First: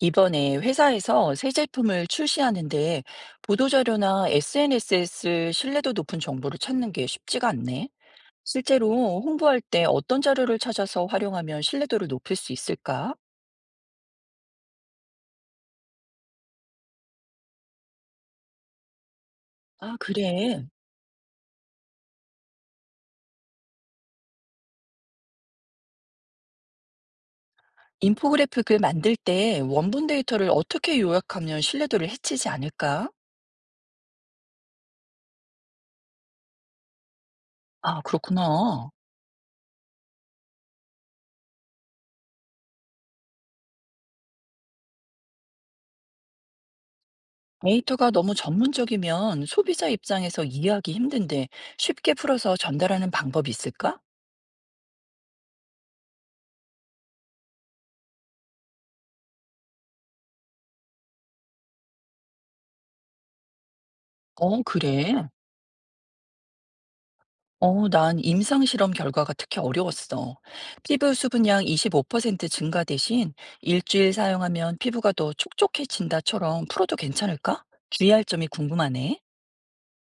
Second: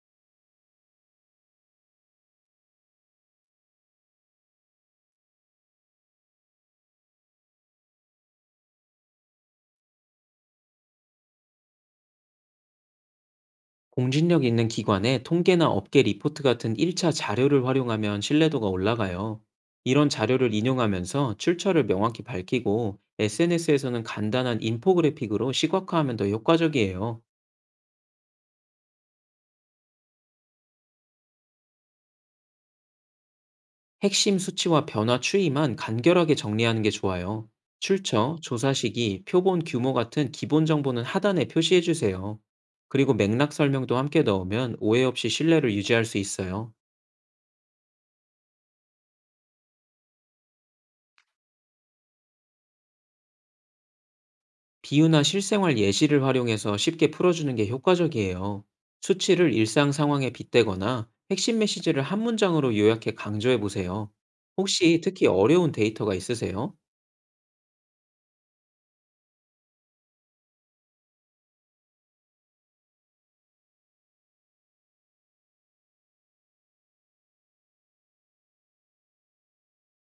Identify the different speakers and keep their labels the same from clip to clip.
Speaker 1: 이번에 회사에서 새 제품을 출시하는데 보도자료나 SNS에 쓸 신뢰도 높은 정보를 찾는 게 쉽지가 않네. 실제로 홍보할 때 어떤 자료를 찾아서 활용하면 신뢰도를 높일 수 있을까?
Speaker 2: 공신력 있는 기관의 통계나 업계 리포트 같은 1차 자료를 활용하면 신뢰도가 올라가요.
Speaker 1: 아,
Speaker 2: 이런 자료를
Speaker 1: 그래.
Speaker 2: 인용하면서 출처를 명확히 밝히고 SNS에서는 간단한 인포그래픽으로 시각화하면 더 효과적이에요.
Speaker 1: 인포그래픽을 만들 때 원본 데이터를 어떻게 요약하면 신뢰도를 해치지 않을까?
Speaker 2: 핵심 수치와 변화 추이만 간결하게 정리하는 게 좋아요.
Speaker 1: 아,
Speaker 2: 출처, 조사
Speaker 1: 그렇구나.
Speaker 2: 시기, 표본 규모 같은 기본 정보는 하단에 표시해 주세요. 그리고 맥락 설명도 함께 넣으면 오해 없이 신뢰를 유지할 수 있어요.
Speaker 1: 데이터가 너무 전문적이면 소비자 입장에서 이해하기 힘든데 쉽게 풀어서 전달하는 방법이 있을까?
Speaker 2: 비유나 실생활 예시를 활용해서 쉽게 풀어주는 게 효과적이에요. 수치를 일상 상황에 빗대거나 핵심 메시지를 한 문장으로 요약해 강조해 보세요.
Speaker 1: 어,
Speaker 2: 혹시 특히
Speaker 1: 그래.
Speaker 2: 어려운 데이터가 있으세요?
Speaker 1: 어, 난 임상 실험 결과가 특히 어려웠어. 피부 수분량 25% 증가 대신 일주일 사용하면 피부가 더 촉촉해진다처럼 풀어도 괜찮을까? 주의할 점이 궁금하네.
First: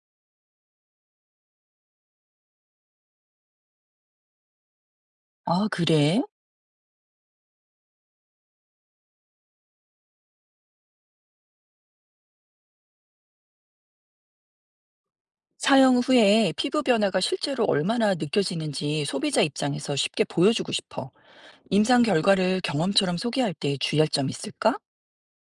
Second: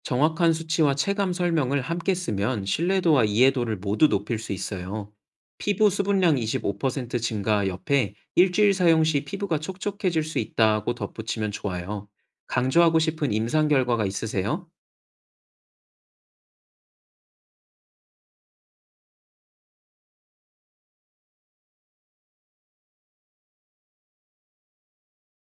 Speaker 2: 정확한 수치와 체감 설명을 함께 쓰면 신뢰도와 이해도를 모두 높일 수 있어요.
Speaker 1: 아,
Speaker 2: 피부
Speaker 1: 그래?
Speaker 2: 수분량 25% 증가 옆에 일주일 사용 시 피부가 촉촉해질 수 있다고 덧붙이면 좋아요. 강조하고 싶은 임상 결과가 있으세요?
Speaker 1: 사용 후에 피부 변화가 실제로 얼마나 느껴지는지 소비자 입장에서 쉽게 보여주고 싶어. 임상 결과를 경험처럼 소개할 때 주의할 점 있을까?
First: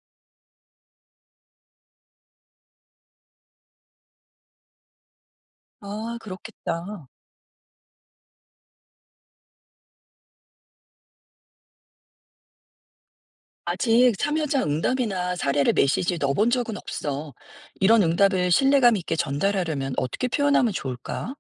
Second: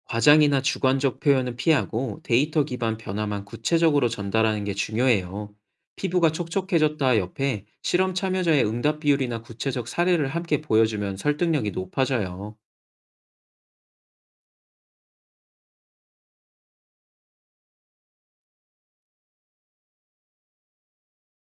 Speaker 2: 과장이나 주관적 표현은 피하고 데이터 기반 변화만 구체적으로 전달하는 게 중요해요.
Speaker 1: 아,
Speaker 2: 피부가
Speaker 1: 그렇겠다.
Speaker 2: 촉촉해졌다 옆에 실험 참여자의 응답 비율이나 구체적 사례를 함께 보여주면 설득력이 높아져요.
Speaker 1: 아직 참여자 응답이나 사례를 메시지에 넣어본 적은 없어. 이런 응답을 신뢰감 있게 전달하려면 어떻게 표현하면 좋을까?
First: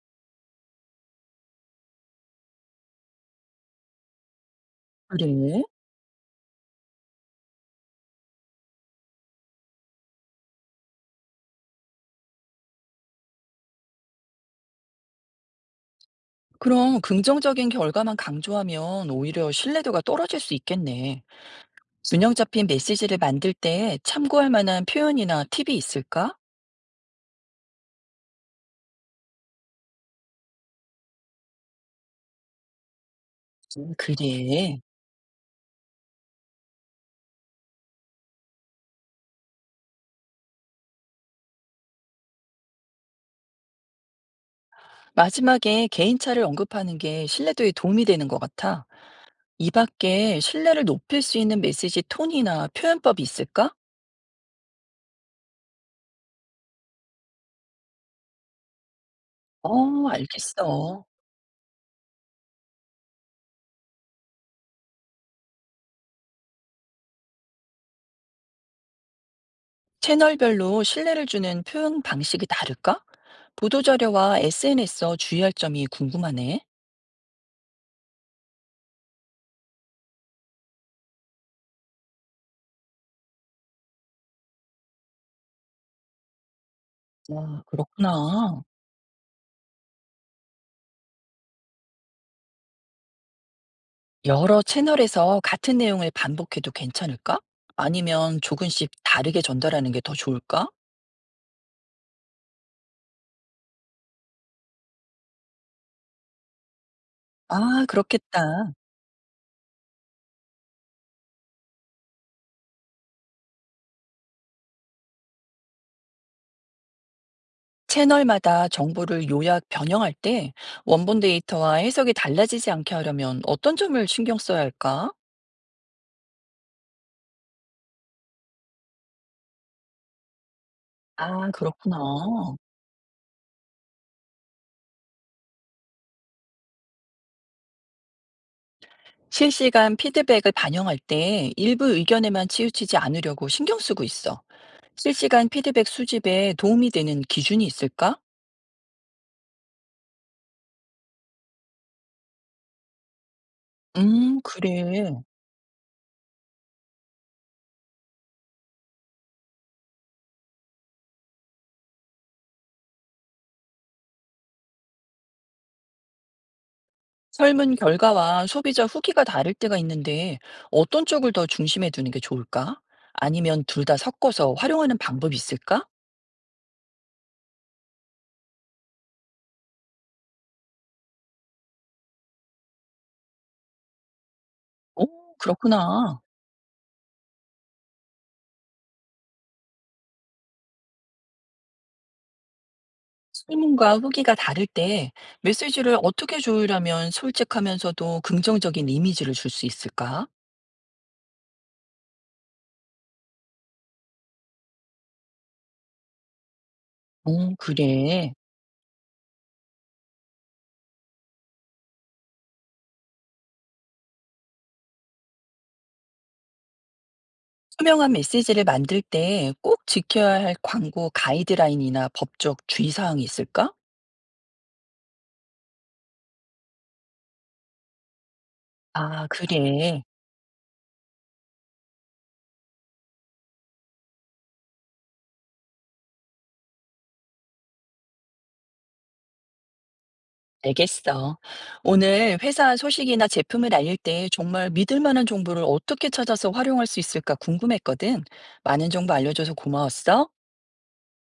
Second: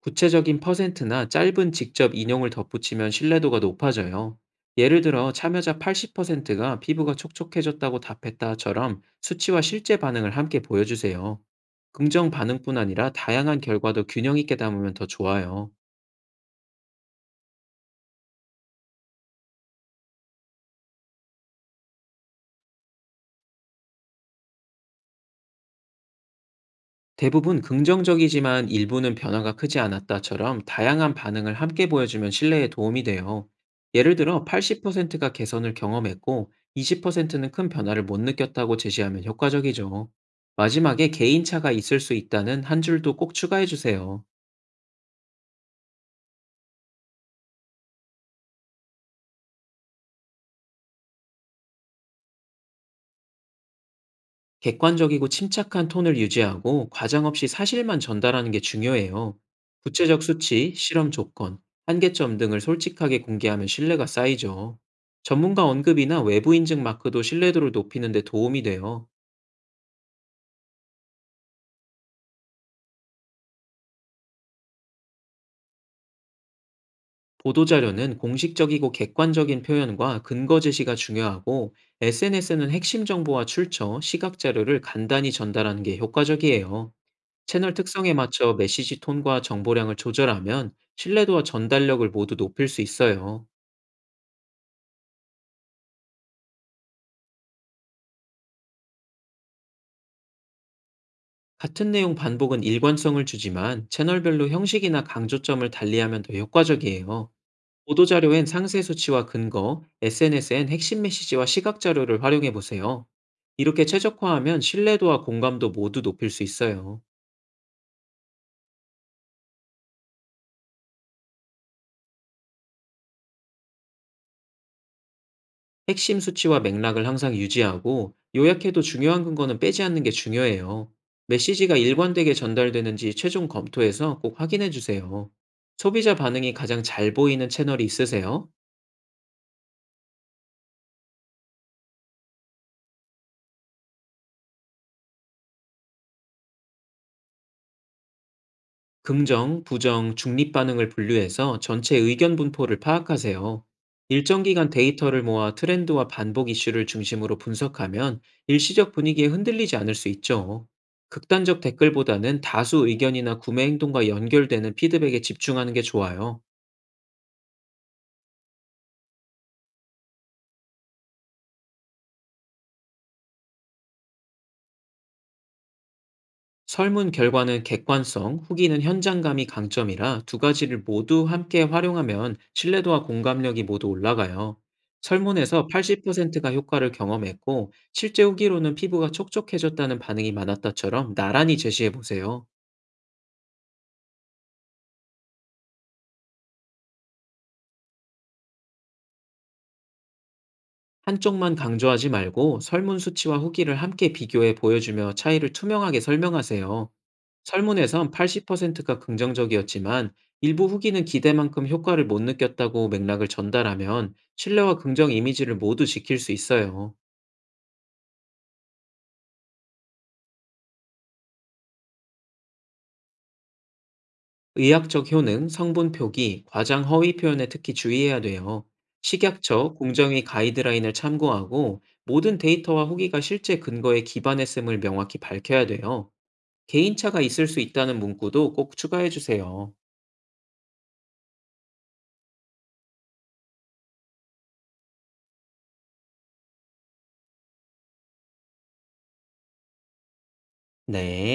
Speaker 2: 구체적인 퍼센트나 짧은 직접 인용을 덧붙이면 신뢰도가 높아져요. 예를 들어
Speaker 1: 그래?
Speaker 2: 참여자 80%가 피부가 촉촉해졌다고 답했다처럼 수치와 실제 반응을 함께 보여주세요. 긍정 반응뿐 아니라 다양한 결과도 균형 있게 담으면 더 좋아요.
Speaker 1: 그럼 긍정적인 결과만 강조하면 오히려 신뢰도가 떨어질 수 있겠네. 균형 잡힌 메시지를 만들 때 참고할 만한 표현이나 팁이 있을까?
Speaker 2: 대부분 긍정적이지만 일부는 변화가 크지 않았다처럼 다양한 반응을 함께 보여주면 신뢰에 도움이 돼요. 예를 들어
Speaker 1: 그래.
Speaker 2: 80%가 개선을 경험했고 20%는 큰 변화를 못 느꼈다고 제시하면 효과적이죠. 마지막에 개인차가 있을 수 있다는 한 줄도 꼭 추가해 주세요.
Speaker 1: 마지막에 개인차를 언급하는 게 신뢰도에 도움이 되는 것 같아. 이 밖에 신뢰를 높일 수 있는 메시지 톤이나 표현법이 있을까?
Speaker 2: 객관적이고 침착한 톤을 유지하고 과장 없이 사실만 전달하는 게 중요해요.
Speaker 1: 어,
Speaker 2: 구체적 수치,
Speaker 1: 알겠어.
Speaker 2: 실험 조건, 한계점 등을 솔직하게 공개하면 신뢰가 쌓이죠. 전문가 언급이나 외부 인증 마크도 신뢰도를 높이는 데 도움이 돼요.
Speaker 1: 채널별로 신뢰를 주는 표현 방식이 다를까? 보도자료와 SNS 에 주의할 점이 궁금하네.
Speaker 2: 보도자료는 공식적이고 객관적인 표현과 근거 제시가 중요하고 SNS는 핵심 정보와 출처, 시각 자료를 간단히 전달하는 게 효과적이에요.
Speaker 1: 아,
Speaker 2: 채널 특성에 맞춰
Speaker 1: 그렇구나.
Speaker 2: 메시지 톤과 정보량을 조절하면 신뢰도와 전달력을 모두 높일 수 있어요.
Speaker 1: 여러 채널에서 같은 내용을 반복해도 괜찮을까? 아니면 조금씩 다르게 전달하는 게 더 좋을까?
Speaker 2: 같은 내용 반복은 일관성을 주지만 채널별로 형식이나 강조점을 달리하면 더 효과적이에요.
Speaker 1: 아,
Speaker 2: 보도자료엔
Speaker 1: 그렇겠다.
Speaker 2: 상세 수치와 근거, SNS엔 핵심 메시지와 시각 자료를 활용해 보세요. 이렇게 최적화하면 신뢰도와 공감도 모두 높일 수 있어요.
Speaker 1: 채널마다 정보를 요약, 변형할 때 원본 데이터와 해석이 달라지지 않게 하려면 어떤 점을 신경 써야 할까?
Speaker 2: 핵심 수치와 맥락을 항상 유지하고 요약해도 중요한 근거는 빼지 않는 게 중요해요.
Speaker 1: 아,
Speaker 2: 메시지가
Speaker 1: 그렇구나.
Speaker 2: 일관되게 전달되는지 최종 검토해서 꼭 확인해 주세요. 소비자 반응이 가장 잘 보이는 채널이 있으세요?
Speaker 1: 실시간 피드백을 반영할 때 일부 의견에만 치우치지 않으려고 신경 쓰고 있어. 실시간 피드백 수집에 도움이 되는 기준이 있을까?
Speaker 2: 긍정, 부정, 중립 반응을 분류해서 전체 의견 분포를 파악하세요. 일정 기간
Speaker 1: 그래.
Speaker 2: 데이터를 모아 트렌드와 반복 이슈를 중심으로 분석하면 일시적 분위기에 흔들리지 않을 수 있죠. 극단적 댓글보다는 다수 의견이나 구매 행동과 연결되는 피드백에 집중하는 게 좋아요.
Speaker 1: 설문 결과와 소비자 후기가 다를 때가 있는데 어떤 쪽을 더 중심에 두는 게 좋을까? 아니면 둘 다 섞어서 활용하는 방법이 있을까?
Speaker 2: 설문 결과는 객관성, 후기는 현장감이 강점이라 두 가지를 모두 함께 활용하면 신뢰도와 공감력이 모두 올라가요.
Speaker 1: 오,
Speaker 2: 설문에서
Speaker 1: 그렇구나.
Speaker 2: 80%가 효과를 경험했고 실제 후기로는 피부가 촉촉해졌다는 반응이 많았다처럼 나란히 제시해 보세요.
Speaker 1: 설문과 후기가 다를 때 메시지를 어떻게 조율하면 솔직하면서도 긍정적인 이미지를 줄 수 있을까?
Speaker 2: 한쪽만 강조하지 말고 설문 수치와 후기를 함께 비교해 보여주며 차이를 투명하게 설명하세요.
Speaker 1: 오,
Speaker 2: 설문에선
Speaker 1: 그래.
Speaker 2: 80%가 긍정적이었지만 일부 후기는 기대만큼 효과를 못 느꼈다고 맥락을 전달하면 신뢰와 긍정 이미지를 모두 지킬 수 있어요.
Speaker 1: 투명한 메시지를 만들 때 꼭 지켜야 할 광고 가이드라인이나 법적 주의사항이 있을까?
Speaker 2: 의학적 효능, 성분 표기, 과장 허위 표현에 특히 주의해야 돼요.
Speaker 1: 아,
Speaker 2: 식약처
Speaker 1: 그래.
Speaker 2: 공정위 가이드라인을 참고하고 모든 데이터와 후기가 실제 근거에 기반했음을 명확히 밝혀야 돼요. 개인차가 있을 수 있다는 문구도 꼭 추가해 주세요.
Speaker 1: 알겠어. 오늘 회사 소식이나 제품을 알릴 때 정말 믿을 만한 정보를 어떻게 찾아서 활용할 수 있을까 궁금했거든. 많은 정보 알려줘서 고마웠어.
Speaker 2: 네.